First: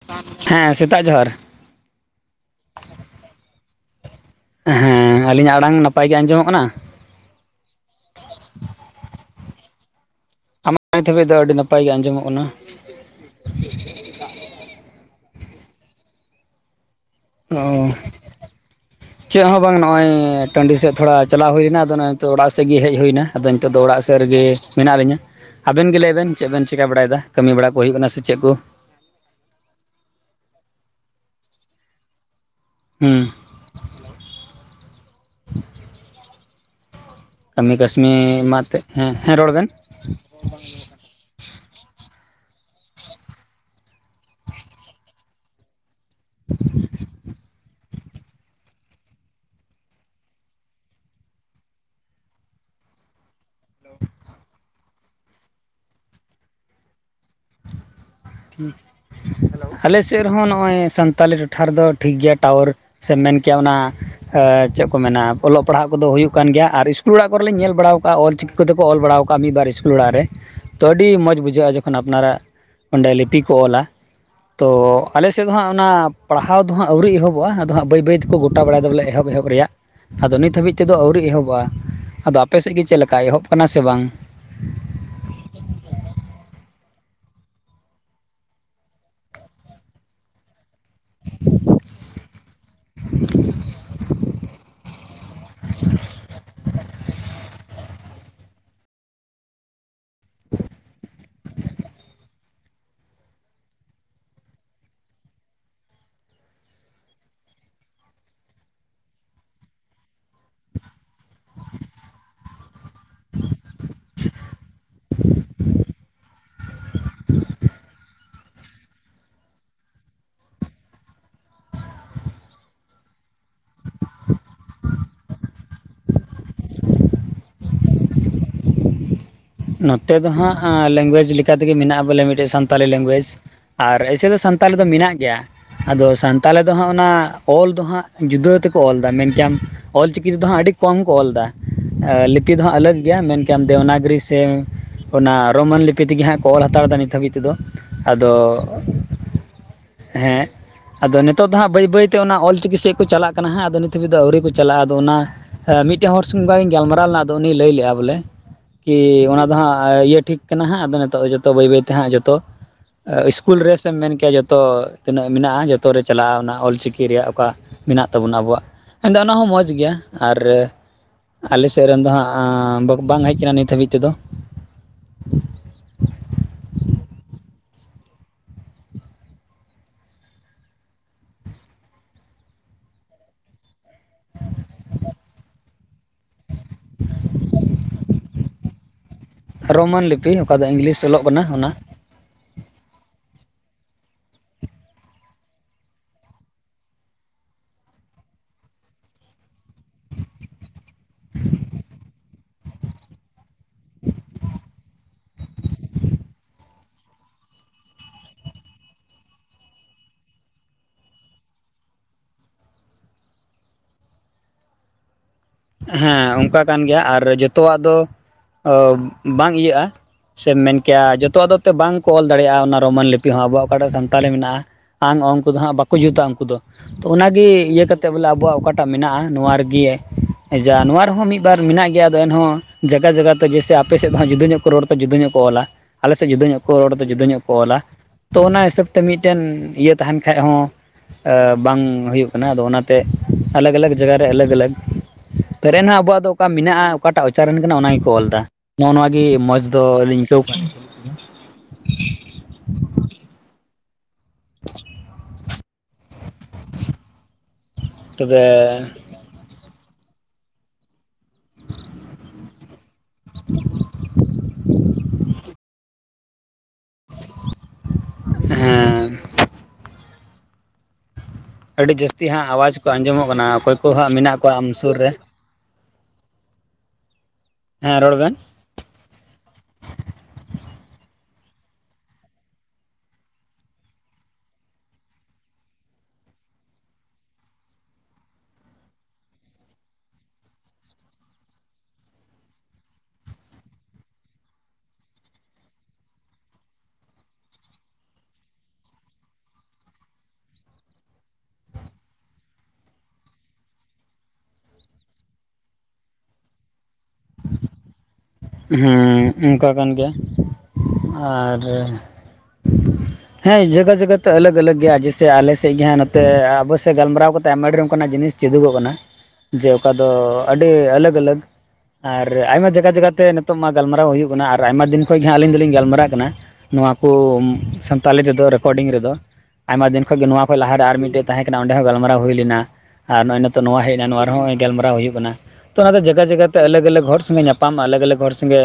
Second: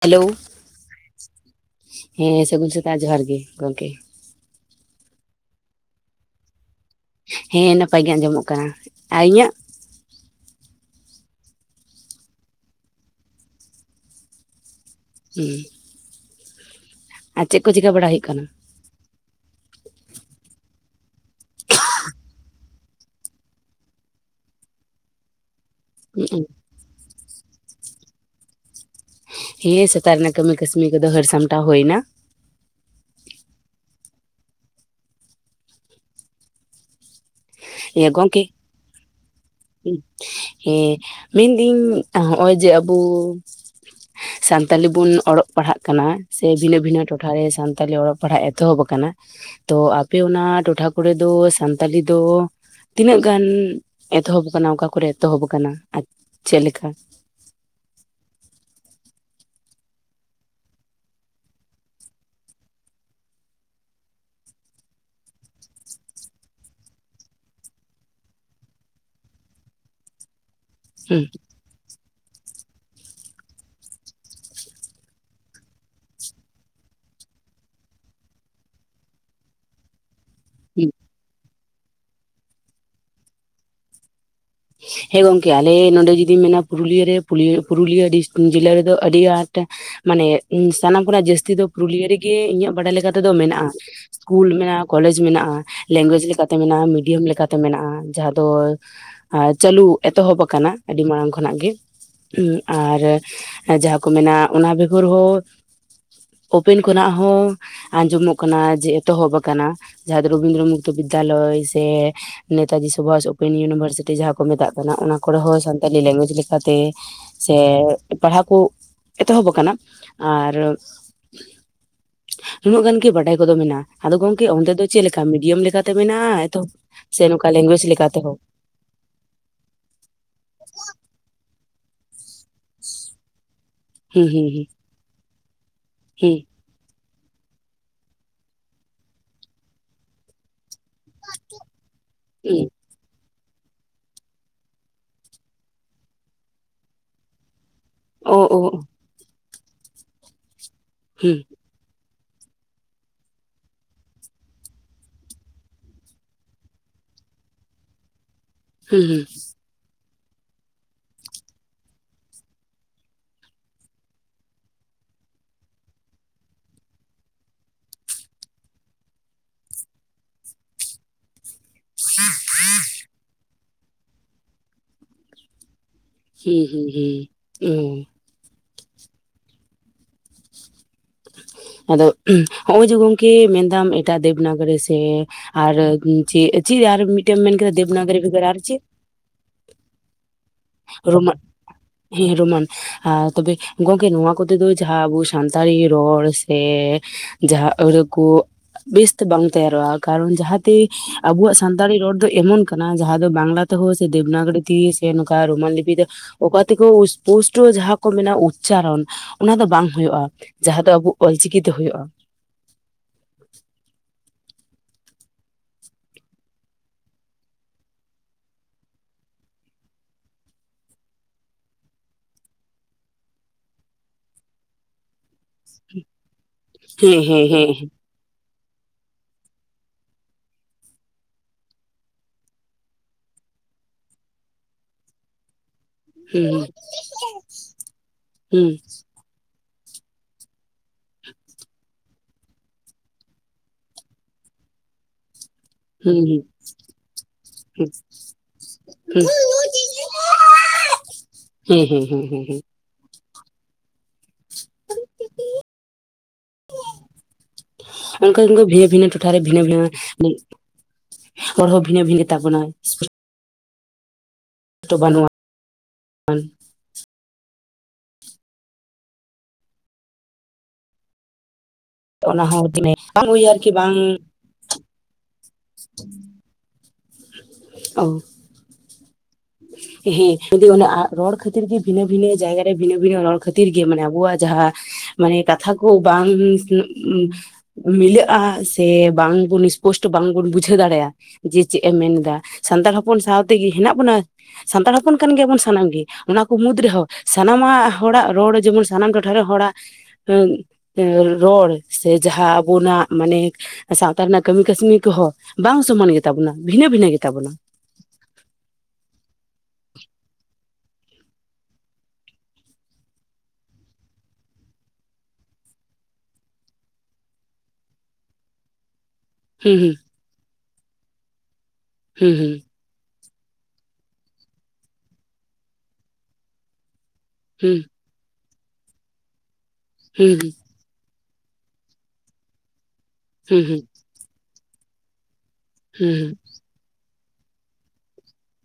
Hello ᱦᱮᱸ ᱥᱮᱛᱟᱜ ᱡᱚᱦᱟᱨ ᱾ ᱦᱮᱸ ᱥᱟᱹᱜᱩᱱ ᱥᱮᱛᱟᱜ ᱡᱚᱦᱟᱨ ᱜᱮ, ᱜᱚᱢᱠᱮ ᱾ ᱦᱮᱸ, ᱟᱹᱞᱤᱧᱟᱜ ᱟᱲᱟᱝ ᱱᱟᱯᱟᱭ ᱜᱮ ᱟᱸᱡᱚᱢᱚᱜ ᱠᱟᱱᱟ? ᱦᱮᱸ ᱱᱟᱯᱟᱭ ᱜᱮ ᱟᱸᱡᱚᱢᱚᱜ ᱠᱟᱱᱟ, ᱟᱨ ᱤᱧᱟᱹᱜ? ᱟᱢᱟᱜ ᱱᱤᱛ ᱦᱟᱹᱵᱤᱡ ᱫᱚ ᱟᱹᱰᱤ ᱱᱟᱯᱟᱭ ᱜᱮ ᱟᱸᱡᱚᱢᱚᱜ ᱠᱟᱱᱟ ᱾ [unintelligible] ᱟᱨ ᱪᱮᱫ ᱠᱚ ᱚ ᱪᱤᱠᱟᱹ [unintelligible] ᱵᱟᱲᱟ ᱦᱩᱭᱩᱜ ᱠᱟᱱᱟ ᱪᱮᱫ ᱦᱚᱸ ᱵᱟᱝ ᱱᱚᱜᱼᱚᱭ ᱴᱟᱺᱰᱤ ᱥᱮᱫ ᱛᱷᱚᱲᱟ ᱪᱟᱞᱟᱣ ᱦᱩᱭᱱᱟ ᱟᱫᱚ ᱱᱤᱛᱚᱜ ᱚᱲᱟᱜ ᱥᱮᱫ ᱜᱮ ᱦᱮᱡ ᱦᱩᱭᱱᱟ ᱾ ᱟᱫᱚ ᱱᱤᱛᱚᱜ ᱫᱚ ᱚᱲᱟᱜ ᱥᱮᱫ ᱨᱮᱜᱮ ᱢᱮᱱᱟᱜ ᱞᱤᱧᱟᱹ ᱾ ᱟᱵᱤᱱ ᱜᱮ ᱞᱟᱹᱭ ᱵᱮᱱ ᱦᱩᱸ ᱪᱮᱫ ᱵᱤᱱ ᱪᱤᱠᱟᱹ ᱵᱟᱲᱟᱭᱮᱫᱟ? ᱠᱟᱹᱢᱤ ᱵᱟᱲᱟ ᱠᱚ ᱦᱩᱭᱩᱜ ᱠᱟᱱᱟ ᱥᱮ ᱪᱮᱫ ᱠᱚ? ᱦᱮᱸ ᱥᱮᱛᱟᱜ ᱨᱮᱱᱟᱜ ᱠᱟᱹᱢᱤ ᱠᱟᱹᱥᱱᱤ ᱠᱚᱫᱚ ᱦᱟᱹᱨ ᱥᱟᱢᱴᱟᱣ ᱦᱩᱭᱱᱟ ᱾ ᱦᱩᱸ ᱾ ᱠᱟᱹᱢᱤ ᱦᱮᱸ ᱜᱚᱢᱠᱮ ᱠᱟᱹᱥᱱᱤ ᱢᱟᱛ ᱦᱮᱸ, ᱦᱮᱸ ᱨᱚᱲ ᱵᱮᱱ ᱾ [unintelligible] ᱦᱮᱸ [unintelligible] ᱢᱮᱱᱫᱤᱧ ᱱᱚᱜᱼᱚᱭ ᱡᱮ ᱟᱵᱚᱼᱼ ᱥᱟᱱᱛᱟᱞᱤ ᱵᱚᱱ ᱚᱞᱚᱜ ᱯᱟᱲᱦᱟᱜ ᱠᱟᱱᱟ, ᱥᱮ ᱵᱷᱤᱱᱟᱹ ᱵᱷᱤᱱᱟᱹ ᱴᱚᱴᱷᱟ ᱨᱮ ᱥᱟᱱᱛᱟᱞᱤ ᱚᱼᱼ ᱯᱟᱲᱦᱟᱜ ᱮᱛᱚᱦᱚᱵ ᱟᱠᱟᱱᱟ, ᱛᱚ ᱟᱯᱮ ᱚᱱᱟ ᱴᱚᱴᱷᱟ ᱠᱚᱨᱮ ᱫᱚ ᱥᱟᱱᱛᱟᱞᱤ ᱫᱚᱼᱼ ᱛᱤᱱᱟᱹᱜ ᱜᱟᱱ ᱮᱛᱚᱦᱚᱵ ᱟᱠᱟᱱᱟ ᱚᱠᱟ ᱠᱚᱨᱮ ᱮᱛᱚᱦᱚᱵ ᱟᱠᱟᱱᱟ, ᱪᱮᱫ ᱞᱮᱠᱟ? [inaudible] [unintelligible] ᱟ ᱞᱮ ᱥᱮᱫ ᱨᱮᱦᱚᱸ ᱱᱚᱜᱼᱚᱭ ᱥᱟᱱᱛᱟᱞᱤ ᱴᱚᱴᱷᱟ ᱨᱮᱫᱚ ᱴᱷᱤᱠ ᱜᱮᱭᱟ ᱴᱟᱣᱚᱨ ᱥᱮᱢ ᱢᱮᱱ ᱠᱮᱭᱟ ᱚᱱᱟᱼᱼ ᱦᱮᱸ ᱪᱮᱫ ᱠᱚ ᱢᱮᱱᱟ ᱚᱞᱚᱜ ᱯᱟᱲᱦᱟᱜ ᱠᱚᱫᱚ ᱦᱩᱭᱩᱜ ᱠᱟᱱ ᱜᱮᱭᱟ ᱟᱨ ᱤᱥᱠᱩᱞ ᱚᱲᱟᱜ ᱠᱚᱨᱮᱫᱞᱤᱧ ᱧᱮᱞ ᱵᱟᱲᱟᱣ ᱠᱟᱜᱼᱟ ᱚᱞ ᱪᱤᱼᱼ ᱫᱚᱠᱚ ᱚᱞ ᱵᱟᱲᱟᱣ ᱟᱠᱟᱫᱼᱟ ᱢᱤᱫ ᱵᱟᱨ ᱤᱥᱠᱩᱞ ᱚᱲᱟᱜ ᱨᱮ ᱛᱚ ᱟᱹᱰᱤ ᱦᱮᱸ ᱢᱚᱡᱽ ᱵᱩᱡᱟᱹᱜᱼᱟ ᱡᱚᱠᱷᱚᱱ ᱟᱯᱱᱟᱨᱟᱜᱼᱼ ᱚᱸᱰᱮ ᱞᱤᱯᱤ ᱠᱚ ᱚᱞᱟ ᱾ ᱛᱚ ᱟᱞᱮᱥᱮᱫ ᱫᱚ ᱦᱟᱸᱜ ᱚᱱᱟ ᱯᱟᱲᱦᱟᱣ ᱫᱚ ᱦᱟᱸᱜ ᱟᱹᱣᱨᱤ ᱮᱦᱚᱵᱚᱜᱼᱟ, ᱟᱫᱚ ᱦᱟᱸᱜ ᱵᱟᱹᱭ ᱵᱟᱹᱭᱛᱮᱼᱼ ᱩᱱᱠᱩ ᱜᱚᱴᱟ ᱵᱟᱲᱟ ᱫᱚ ᱵᱚᱞᱮ ᱮᱦᱚᱵ ᱮᱦᱚᱵ ᱨᱮᱭᱟᱜᱼᱼ ᱟᱫᱚ ᱱᱤᱛ ᱦᱟᱹᱵᱤᱡ ᱛᱮᱫᱚ ᱟᱹᱣᱨᱤ ᱮᱦᱚᱵᱚᱜᱼᱟ, ᱟᱫᱚ ᱟᱯᱮ ᱥᱮᱫ ᱜᱮ ᱪᱮᱫᱞᱮᱠᱟ ᱮᱦᱚᱵ ᱠᱟᱱᱟ ᱥᱮ ᱵᱟᱝ? ᱦᱮᱸ ᱜᱚᱢᱠᱮ ᱟᱞᱮ ᱱᱚᱸᱰᱮ ᱡᱩᱫᱤᱢ ᱢᱮᱱᱟ ᱯᱩᱨᱩᱞᱤᱭᱟᱹ ᱨᱮ ᱯᱩᱨᱩᱞᱤᱭᱟᱹ ᱡᱮᱞᱟ ᱨᱮᱫᱚ ᱟᱹᱰᱤ ᱟᱸᱴᱼᱼ ᱢᱟᱱᱮ ᱥᱟᱱᱟᱢ ᱠᱷᱚᱱᱟᱜ ᱡᱟᱹᱥᱛᱤ ᱫᱚ ᱯᱩᱨᱩᱞᱤᱭᱟᱹ ᱨᱮᱜᱮ ᱤᱧᱟᱹᱜ ᱵᱟᱲᱟᱭ ᱞᱮᱠᱟ ᱛᱮᱫᱚ ᱢᱮᱱᱟᱜᱼᱟ ᱾ ᱤᱥᱠᱩᱞ ᱢᱮᱱᱟᱜᱼᱟ, ᱠᱚᱞᱮᱡᱽ ᱢᱮᱱᱟᱜᱼᱟ ᱾ ᱞᱮᱝᱜᱩᱭᱮᱡᱽ ᱞᱮᱠᱟ ᱛᱮ ᱢᱮᱱᱟᱜᱼᱟ, ᱢᱤᱰᱤᱭᱟᱢ ᱞᱮᱠᱟ ᱛᱮ ᱢᱮᱱᱟᱜᱼᱟ, ᱡᱟᱦᱟᱸ ᱫᱚ ᱟᱨ ᱪᱟᱹᱞᱩ ᱮᱛᱚᱦᱚᱵ ᱟᱠᱟᱱᱟ ᱟᱹᱰᱤ ᱢᱟᱲᱟᱝ ᱠᱷᱚᱱᱟᱜ ᱜᱮ ᱾ ᱦᱩᱸ ᱟᱨ ᱡᱟᱦᱟᱸ ᱠᱚ ᱢᱮ ᱚᱱᱟ ᱵᱮᱜᱚᱨ ᱦᱚᱸ ᱳᱯᱮᱱ ᱠᱷᱚᱱᱟᱜ ᱦᱚᱸ ᱟᱸᱡᱚᱢᱚᱜ ᱠᱟᱱᱟ ᱡᱮ ᱮᱛᱚᱦᱚᱵ ᱟᱠᱟᱱᱟ ᱾ ᱡᱟᱦᱟᱸ ᱫᱚ ᱨᱚᱵᱤᱱᱫᱨᱚ ᱢᱩᱠᱛᱚ ᱵᱤᱫᱽᱫᱟᱞᱚᱭ ᱥᱮ ᱱᱮᱛᱡᱤ ᱥᱩᱵᱷᱟᱥ ᱳᱯᱮᱱ ᱤᱭᱩᱱᱤᱵᱷᱟᱨᱥ ᱡᱟᱦᱟᱸ ᱠᱚ ᱢᱮᱛᱟᱜ ᱠᱟᱱᱟ ᱚᱱᱟ ᱠᱚᱨᱮᱦᱚᱸ ᱥᱟᱱᱛᱟᱞᱤ ᱞᱮᱜᱩᱭᱮᱡᱽ ᱞᱮᱠᱟᱛᱮ ᱥᱮ ᱯᱟᱲᱦᱟ ᱠᱚ ᱮᱛᱚᱦᱚᱵ ᱟᱠᱟᱱᱟ, ᱟᱨ ᱩᱱᱟᱹᱜ ᱜᱟᱱ ᱜᱮ ᱵᱟᱰᱟᱭ ᱠᱚᱫᱚ ᱢᱮᱱᱟᱜᱼᱟ ᱾ ᱟᱫᱚ ᱜᱚᱝᱠᱮ ᱚᱱᱰᱮ ᱫᱚ ᱪᱮᱫ ᱞᱮᱠᱟ ᱢᱤᱰᱤᱭᱟᱢ ᱞᱮᱠᱟᱛᱮ ᱢᱮᱱᱟᱜᱼᱟ? ᱮᱛᱚ ᱥᱮ ᱱᱚᱝᱠᱟ ᱞᱮᱝᱜᱩᱭᱮᱡᱽ ᱞᱮᱠᱟ ᱛᱮᱦᱚᱸ? ᱱᱚᱛᱮ ᱫᱚ ᱦᱟᱸᱜ ᱞᱮᱝᱜᱩᱭᱮᱡᱽ ᱞᱮᱠᱟ ᱛᱮᱜᱮ ᱢᱮᱱᱟᱜᱼᱟ ᱵᱚᱞᱮ ᱢᱤᱫᱴᱮᱡ ᱥᱟᱱᱛᱟᱞᱤ ᱞᱮᱝᱜᱩᱭᱮᱡᱽ ᱾ ᱟᱨ ᱮᱭᱥᱮ ᱦᱩᱸ ᱫᱚ ᱦᱩᱸ ᱦᱩᱸ ᱥᱟᱱᱛᱟᱞᱤ ᱫᱚ ᱢᱮᱱᱟᱜ ᱜᱮᱭᱟ ᱟᱫᱚ ᱦᱩᱸ ᱥᱟᱱᱛᱟ ᱫᱚ ᱦᱟᱸᱜ ᱚᱱᱟ ᱚᱞ ᱫᱚ ᱦᱟᱸᱜ ᱡᱩᱫᱟᱹ ᱛᱮᱠᱚ ᱚᱞ ᱫᱟ ᱢᱮᱱ ᱠᱮᱭᱟᱱ ᱚᱞ ᱪᱤᱠᱤ ᱛᱚ ᱫᱚ ᱦᱟᱸᱜ ᱟᱹᱰᱤ ᱠᱚᱢ ᱠᱚ ᱚᱞ ᱮᱫᱟ, ᱞᱤᱯᱤ ᱦᱩᱸ ᱫᱚᱦᱟᱜ ᱟᱞᱟᱜᱽ ᱜᱮᱭᱟ ᱢᱮᱱ ᱠᱮᱭᱟᱢ ᱫᱮᱣᱱᱟᱜᱽᱨᱤ ᱛᱮ ᱚᱱᱟ ᱨᱳᱢᱟᱱ ᱞᱤᱯᱤ ᱛᱮᱜᱮ ᱦᱟᱸᱜ ᱠᱚ ᱚᱞ ᱦᱟᱛᱟᱲ ᱮᱫᱟ ᱱᱤᱛ ᱦᱟᱹᱵᱤᱡ ᱛᱮᱫᱚ ᱾ ᱟᱫᱚ, ᱚ ᱚ ᱦᱮᱸ ᱟᱫᱚ ᱦᱩᱸ ᱱᱤᱛᱚᱜ ᱟᱫᱚ ᱦᱟᱸᱜ ᱵᱟᱹᱭ ᱵᱟᱹᱭᱛᱮ ᱚᱱᱟ ᱚᱞ ᱪᱤᱠᱤ ᱥᱮᱫ ᱠᱚ ᱪᱟᱞᱟᱜ ᱠᱟᱱᱟ ᱦᱟᱸᱜ, ᱟᱫᱚ ᱱᱤᱛ ᱦᱟᱹᱵᱤᱡ ᱫᱚ ᱱᱟᱜ ᱟᱹᱣᱨᱤ ᱠᱚ ᱪᱟᱞᱟᱜ-ᱟ ᱾ ᱟᱫᱚ ᱚᱱᱟ ᱦᱮᱸ ᱢᱤᱫᱴᱟᱝ ᱦᱚᱲ ᱥᱚᱜᱮᱸᱤᱧ ᱜᱟᱞᱢᱟᱨᱟᱣ ᱞᱮᱱᱟ ᱟᱫᱚ ᱩᱱᱤᱭ ᱞᱟᱹᱭ ᱞᱮᱜ-ᱟ ᱵᱚᱞᱮ ᱾ ᱠᱤ ᱦᱩᱸ ᱦᱩᱸ ᱚᱱᱟ ᱫᱚ ᱦᱟᱸᱜ ᱤᱭᱟᱹ ᱴᱷᱤᱠ ᱠᱟᱱᱟ ᱦᱟᱸᱜ ᱟᱫᱚ ᱱᱤᱛᱚᱜ ᱫᱚ ᱡᱚᱛᱚ ᱵᱟᱹᱭ ᱵᱟᱹᱭ ᱛᱮ ᱦᱟᱸᱜ ᱡᱚᱛᱚ ᱤᱥᱠᱩᱞ ᱨᱮ ᱥᱮᱢ ᱢᱮᱱ ᱠᱮᱭᱟ ᱡᱚᱛᱚ ᱛᱤᱱᱟᱹᱜ ᱢᱮᱱᱟᱜ-ᱟ ᱡᱚᱛᱚ ᱨᱮ ᱪᱟᱞᱟᱜ-ᱟ ᱚᱱᱟ ᱚᱞ ᱪᱤᱠᱤ ᱨᱮᱭᱟᱜ ᱚᱠᱟ ᱢᱮᱱᱟᱜ ᱛᱟᱵᱚᱱᱟ ᱟᱵᱚᱣᱟᱜ ᱢᱮᱱᱫᱚ ᱚᱱᱟ ᱦᱚᱸ ᱢᱚᱡᱽ ᱜᱮᱭᱟ ᱟᱨ ᱟᱞᱮ ᱥᱮᱫ ᱨᱮᱱ ᱫᱚ ᱦᱟᱸᱜ ᱟᱸᱻ [unintelligible] ᱵᱟᱝ ᱦᱮᱡ ᱟᱠᱟᱱᱟ ᱱᱤᱛ ᱦᱟᱹᱵᱤᱡ ᱛᱮᱫᱚ ᱾ ᱦᱩᱸ ᱦᱩᱸ ᱦᱩᱸ [unintelligible] ᱟᱫᱚ ᱦᱚᱜ ᱱᱚᱜ-ᱚᱭ ᱡᱮ ᱜᱚᱝᱠᱮ ᱢᱮᱱ ᱫᱟᱢ ᱮᱴᱟᱜ ᱫᱮᱵᱽᱱᱟᱜᱨᱤ ᱥᱮ ᱟᱨ ᱪᱮᱫ ᱪᱮᱫ ᱟᱨ ᱢᱤᱫᱴᱮᱱ ᱮᱢ ᱢᱮᱱ ᱠᱮᱫᱟ ᱫᱮᱵᱽᱱᱟᱜᱨᱤ ᱵᱮᱜᱚᱨ ᱟᱨ ᱪᱮᱫ? ᱨᱳᱢᱟᱱ ᱞᱤᱯᱤ ᱚᱠᱟ ᱫᱚ ᱤᱝᱞᱤᱥ ᱚᱞᱚᱜ ᱨᱳᱢᱟᱱ ᱠᱟᱱᱟ ᱚᱱᱟ ᱾ ᱦᱮᱸ ᱦᱮᱸ ᱨᱳᱢᱟᱱ ᱾ ᱟᱻ ᱛᱚᱵᱮ ᱜᱚᱝᱠᱮ ᱱᱚᱣᱟ ᱠᱚᱛᱮ ᱫᱚ ᱡᱟᱦᱟᱸ ᱟᱵᱚ ᱥᱟᱱᱛᱟᱲᱤ ᱨᱚᱲ ᱥᱮ ᱡᱟᱦᱟᱸ ᱟᱹᱲᱟᱹ ᱠᱚ ᱵᱮᱥᱛᱮ ᱵᱟᱝ ᱛᱮᱭᱟᱨᱚᱜ-ᱟ ᱠᱟᱨᱚᱱ ᱡᱟᱦᱟᱸ ᱛᱮ ᱟᱵᱚᱣᱟᱜ ᱥᱟᱱᱛᱟᱲᱤ ᱨᱚᱲ ᱫᱚ ᱮᱢᱚᱱ ᱠᱟᱱᱟ ᱡᱟᱦᱟᱸ ᱫᱚ ᱵᱟᱝᱞᱟ ᱛᱮᱦᱚᱸ, ᱥᱮ ᱫᱮᱵᱽᱱᱟᱜᱨᱤ ᱛᱮᱜᱮ ᱥᱮ ᱚᱠᱟ ᱨᱩᱢᱟᱱ ᱞᱤᱯᱤ ᱫᱚ ᱚᱠᱟ ᱛᱮᱠᱚ ᱯᱩᱥᱴᱟᱣᱟ ᱡᱟᱦᱟᱸ ᱠᱚ ᱢᱮᱱᱟ ᱩᱪᱪᱟᱨᱚᱱ, ᱚᱱᱟ ᱫᱚ ᱵᱟᱝ ᱦᱩᱭᱩᱜ-ᱟ ᱡᱟᱦᱟᱸ ᱫᱚ ᱟᱵᱚ ᱚᱞᱪᱤᱠᱤ ᱛᱮ ᱦᱩᱭᱩᱜ-ᱟ ᱾ ᱦᱮᱸ ᱚᱱᱠᱟ ᱠᱟᱱ ᱜᱮᱭᱟ ᱟᱨ ᱡᱚᱛᱚᱣᱟᱜ ᱫᱚ ᱵᱟᱝ ᱤᱭᱟᱹᱜ-ᱟ ᱾ ᱥᱮᱢ ᱢᱮᱱ ᱠᱮᱭᱟ ᱡᱚᱛᱚᱣᱟᱜ ᱫᱚ ᱮᱛᱮ ᱵᱟᱝᱠᱚ ᱚᱞ ᱫᱟᱲᱮᱭᱟᱜ-ᱟ ᱚᱱᱟ ᱨᱳᱢᱟᱱ ᱞᱤᱯᱤ ᱦᱚᱸ ᱟᱵᱚᱣᱟᱜ ᱚᱠᱟᱴᱟᱜ ᱥᱟᱱᱛᱟᱞᱤ ᱢᱮᱱᱟᱜ-ᱟ ᱾ ᱟᱝ, ᱚᱝ ᱩᱱᱠᱩ ᱫᱚ ᱦᱟᱸᱜ ᱵᱟᱠᱚ ᱡᱩᱛᱟ ᱩᱱᱠᱩ ᱫᱚ ᱛᱚ, ᱦᱮᱸ ᱚᱱᱟ ᱦᱮᱸ ᱜᱮ ᱦᱮᱸ ᱤᱭᱟᱹ ᱠᱟᱛᱮᱫ ᱵᱚᱞᱮ ᱟᱵᱚᱣᱟᱜ ᱚᱠᱟᱴᱟᱜ ᱢᱮᱱᱟᱜ-ᱟ ᱱᱚᱣᱟ ᱨᱮᱜᱮ ᱡᱟ ᱱᱚᱣᱟ ᱨᱮᱦᱚᱸ ᱢᱤᱫ ᱵᱟᱨ ᱢᱮᱱᱟᱜ ᱜᱮᱭᱟ ᱟᱫᱚ ᱮᱱᱦᱚᱸ ᱡᱟᱜᱟ ᱡᱟᱜᱟ ᱛᱮ ᱡᱮᱥᱮ ᱟᱯᱮ ᱥᱮᱫ ᱦᱟᱸᱜ ᱡᱩᱫᱟᱹ ᱧᱚᱜ ᱠᱚ ᱨᱚᱲ ᱡᱩᱫᱟᱹ ᱧᱚᱜ ᱠᱚ ᱚᱞᱟ ᱾ ᱟᱞᱮ ᱥᱮᱫ ᱡᱩᱫᱟᱹ ᱧᱚᱜ ᱦᱩᱸ ᱠᱚ ᱨᱚᱲᱟ ᱛᱚ ᱡᱩᱫᱟᱹ ᱧᱚᱜ ᱠᱚ ᱚᱞᱟ ᱾ ᱛᱚ ᱚᱱᱟ ᱦᱩᱸ ᱦᱤᱥᱟᱹᱵᱽ ᱛᱮ ᱢᱤᱫᱴᱮᱱ ᱤᱭᱟᱹ ᱛᱟᱦᱮᱱ ᱠᱷᱟᱡ ᱦᱚᱸ ᱮᱸ ᱵᱟᱝ ᱦᱩᱭᱩᱜ ᱠᱟᱱᱟ, ᱟᱫᱚ ᱚᱱᱟᱛᱮ ᱟᱞᱟᱜᱽ ᱟᱞᱟᱜᱽ ᱡᱟᱜᱟ ᱨᱮ ᱟᱞᱟᱜᱽ ᱟᱞᱟᱜᱽ ᱾ ᱯᱮᱨᱮᱱ ᱦᱚᱸ ᱦᱩᱸ ᱟᱵᱚᱣᱟᱜ ᱫᱚ ᱚᱠᱟ ᱢᱮᱱᱟᱜ-ᱟ ᱚᱠᱟᱴᱟᱜ ᱩᱪᱟᱨᱚᱱ ᱠᱟᱱᱟ ᱦᱩᱸ ᱚᱱᱟ ᱜᱮᱠᱚ ᱚᱞ ᱮᱫᱟ ᱾ ᱱᱚᱜ-ᱚ ᱱᱚᱣᱟ ᱜᱮ ᱦᱩᱸ ᱦᱩᱸ ᱢᱚᱸᱡᱽ ᱫᱚ ᱞᱤᱧ ᱟᱹᱭᱠᱟᱹᱣ ᱠᱟᱜ ᱾ ᱦᱮᱸ ᱦᱮᱸ ᱦᱩᱸ ᱦᱩᱸ ᱦᱩᱸ ᱾ [unintelligible] ᱚᱱᱠᱟ ᱛᱚᱵᱮ ᱜᱮ [inaudible] ᱵᱷᱤᱱᱟᱹ ᱵᱷᱤᱱᱟᱹ ᱴᱚᱴᱷᱟᱨᱮ ᱵᱷᱤᱱᱟᱹ ᱵᱷᱤᱱᱟᱹ, ᱨᱚᱲ ᱦᱚᱸ ᱵᱷᱤᱱᱟᱹ ᱵᱷᱤᱱᱟᱹ ᱛᱟᱵᱚᱱᱟ ᱾ [inaudible] ᱛᱚ ᱵᱟᱹᱱᱩᱜ-ᱟ [unintelligible] ᱦᱮᱸ [inaudible] ᱟᱹᱰᱤ ᱡᱟᱹᱥᱛᱤ ᱚᱱᱟ ᱦᱟᱸᱜ ᱦᱚᱸ ᱟᱣᱟᱡᱽ ᱠᱚ ᱟᱸᱡᱚᱢᱚᱜ ᱵᱟᱝ ᱠᱟᱱᱟ ᱤᱭᱟᱹ ᱟᱨᱠᱤ ᱚᱠᱚᱭ ᱠᱚ ᱵᱟᱝ ᱦᱟᱸᱜ ᱢᱮᱱᱟᱜ ᱠᱚᱣᱟ ᱟᱢ ᱥᱩᱨ ᱨᱮ [inaudible] ᱦᱮᱸ ᱨᱚᱲ ᱵᱮᱱ᱾ ᱦᱮᱸ ᱥᱩᱫᱩ ᱚᱱᱟ ᱨᱚᱲ ᱠᱷᱟᱛᱤᱨ ᱜᱮ ᱵᱷᱤᱱᱟᱹ ᱵᱷᱤᱱᱟᱹ ᱡᱟᱭᱜᱟ ᱨᱮ ᱵᱷᱤᱱᱟᱹ ᱵᱷᱤᱱᱟᱹ ᱨᱚᱲ ᱠᱷᱟᱛᱤᱨ ᱜᱮ ᱢᱟᱱᱮ ᱟᱵᱚᱣᱟᱜ ᱡᱟᱦᱟᱸ ᱢᱟᱱᱮ ᱠᱟᱛᱷᱟ ᱠᱚ ᱵᱟᱝ [unintelligible] ᱢᱤᱞᱟᱹᱜᱼᱟ ᱥᱮ ᱵᱟᱝᱵᱚᱱ ᱥᱯᱚᱥᱴᱚ ᱵᱟᱝᱵᱚᱱ ᱵᱩᱡᱷᱟᱹᱣ ᱫᱟᱲᱮᱭᱟᱜᱼᱟ᱾ ᱡᱮ ᱪᱮᱫ ᱮᱢ ᱢᱮᱱᱫᱟ ᱥᱟᱱᱛᱟᱲ ᱦᱚᱯᱚᱱ ᱥᱟᱶᱛᱮᱜᱮ ᱦᱮᱱᱟᱜ ᱵᱚᱱᱟ᱾ ᱥᱟᱱᱛᱟᱲ ᱦᱚᱯᱚᱱ ᱠᱟᱱ ᱜᱮᱭᱟᱵᱚᱱ ᱥᱟᱱᱟᱢ ᱜᱮ, ᱚᱱᱟ ᱠᱚ ᱢᱩᱫᱽ ᱨᱮᱦᱚᱸ ᱥᱟᱱᱟᱢᱟᱜ ᱦᱚᱲᱟᱜ ᱨᱚᱲ ᱡᱮᱢᱚᱱ ᱥᱟᱱᱟᱢ ᱴᱚᱴᱷᱟᱨᱮ ᱦᱚᱲᱟᱜ ᱳᱭ ᱨᱚᱲ ᱥᱮ ᱡᱟᱦᱟᱸ ᱟᱵᱚᱱᱟᱜ ᱢᱟᱱᱮ ᱥᱟᱶᱛᱟ ᱨᱮᱱᱟᱜ ᱠᱟᱹᱢᱤ ᱠᱟᱹᱥᱱᱢᱤ ᱠᱚᱦᱚᱸ ᱵᱟᱝ ᱥᱚᱢᱟᱱ ᱜᱮᱛᱟᱵᱚᱱᱟ ᱵᱷᱤᱱᱟᱹ ᱵᱷᱤᱱᱟᱹ ᱜᱮᱛᱟ ᱵᱚᱱᱟ᱾ ᱦᱩᱸᱚᱝᱠᱟ ᱠᱟᱱ ᱜᱮᱭᱟ ᱟᱨ ᱦᱮᱸ ᱡᱟᱜᱟ ᱡᱟᱜᱟ ᱛᱚ ᱟᱞᱟᱜᱽ ᱟᱞᱟᱜᱽ ᱜᱮᱭᱟ ᱡᱮᱥᱮ ᱟᱞᱮᱥᱮᱫ ᱜᱮ ᱡᱟᱦᱟᱸ ᱱᱚᱛᱮ ᱟᱵᱚ ᱥᱮᱫ ᱜᱟᱞᱢᱟᱨᱟᱣ ᱠᱟᱛᱮ ᱟᱭᱢᱟ ᱰᱷᱮᱨ ᱚᱱᱠᱟᱱᱟᱜ ᱡᱤᱱᱤᱥ ᱪᱮᱫᱚᱜᱚᱜ ᱠᱟᱱᱟ ᱡᱮ ᱚᱠᱟ ᱦᱩᱸ ᱫᱚ ᱟᱹᱰᱤ ᱟᱞᱟᱜᱽ ᱟᱞᱟᱜᱽ ᱟᱨ ᱦᱩᱸ ᱟᱭᱢᱟ ᱦᱩᱸ ᱡᱟᱜᱟ ᱡᱟᱜᱟ ᱛᱮ ᱱᱤᱛᱚᱜ ᱢᱟ ᱜᱟᱞᱢᱟᱨᱟᱣ ᱦᱩᱭᱩᱜ ᱠᱟᱱᱟ ᱟᱨ ᱟᱭᱢᱟ ᱫᱤᱱ ᱠᱷᱚᱡ ᱜᱮ ᱟᱹᱞᱤᱧ ᱫᱚᱞᱤᱧ ᱜᱟᱞᱢᱟᱨᱟᱜ ᱠᱟᱱᱟ ᱱᱚᱣᱟ ᱠᱚ ᱦᱩᱸ᱾ ᱥᱟᱱᱛᱟᱞᱤ ᱛᱮᱫᱚ ᱨᱮᱠᱚᱰᱤᱝ ᱨᱮᱫᱚ ᱟᱭᱢᱟ ᱫᱤᱱ ᱠᱷᱚᱡ ᱜᱮ ᱦᱩᱸ ᱱᱚᱣᱟ ᱠᱷᱚᱡ ᱞᱟᱦᱟ ᱛᱮ ᱟᱨ ᱢᱤᱫᱴᱮᱡ ᱛᱟᱦᱮᱸ ᱠᱟᱱᱟ ᱚᱸᱰᱮ ᱦᱚᱸ ᱜᱟᱞᱢᱟᱨᱟᱣ ᱦᱩᱭ ᱞᱮᱱᱟ ᱟᱨ ᱱᱚᱜ-ᱚᱸᱭ ᱱᱤᱛᱚᱜ ᱦᱩᱸ ᱦᱩᱸ ᱱᱚᱣᱟ ᱦᱮᱡ ᱮᱱᱟ ᱱᱚᱣᱟ ᱨᱮᱦᱚᱸ ᱜᱟᱞᱢᱟᱨᱟᱣ ᱦᱩᱭᱩᱜ ᱠᱟᱱᱟ᱾ ᱛᱚ ᱚᱱᱟ ᱫᱚ ᱦᱩᱸ ᱡᱟᱜᱟ ᱡᱟᱜᱟ ᱛᱮ ᱚᱞᱚᱜᱽ ᱚᱞᱚᱜᱽ ᱦᱚᱲ ᱥᱚᱸᱜᱮ ᱧᱟᱯᱟᱢ ᱚᱞᱚᱜᱽ ᱚᱞᱚᱜᱽ ᱦᱚᱲ ᱥᱚᱸᱜᱮ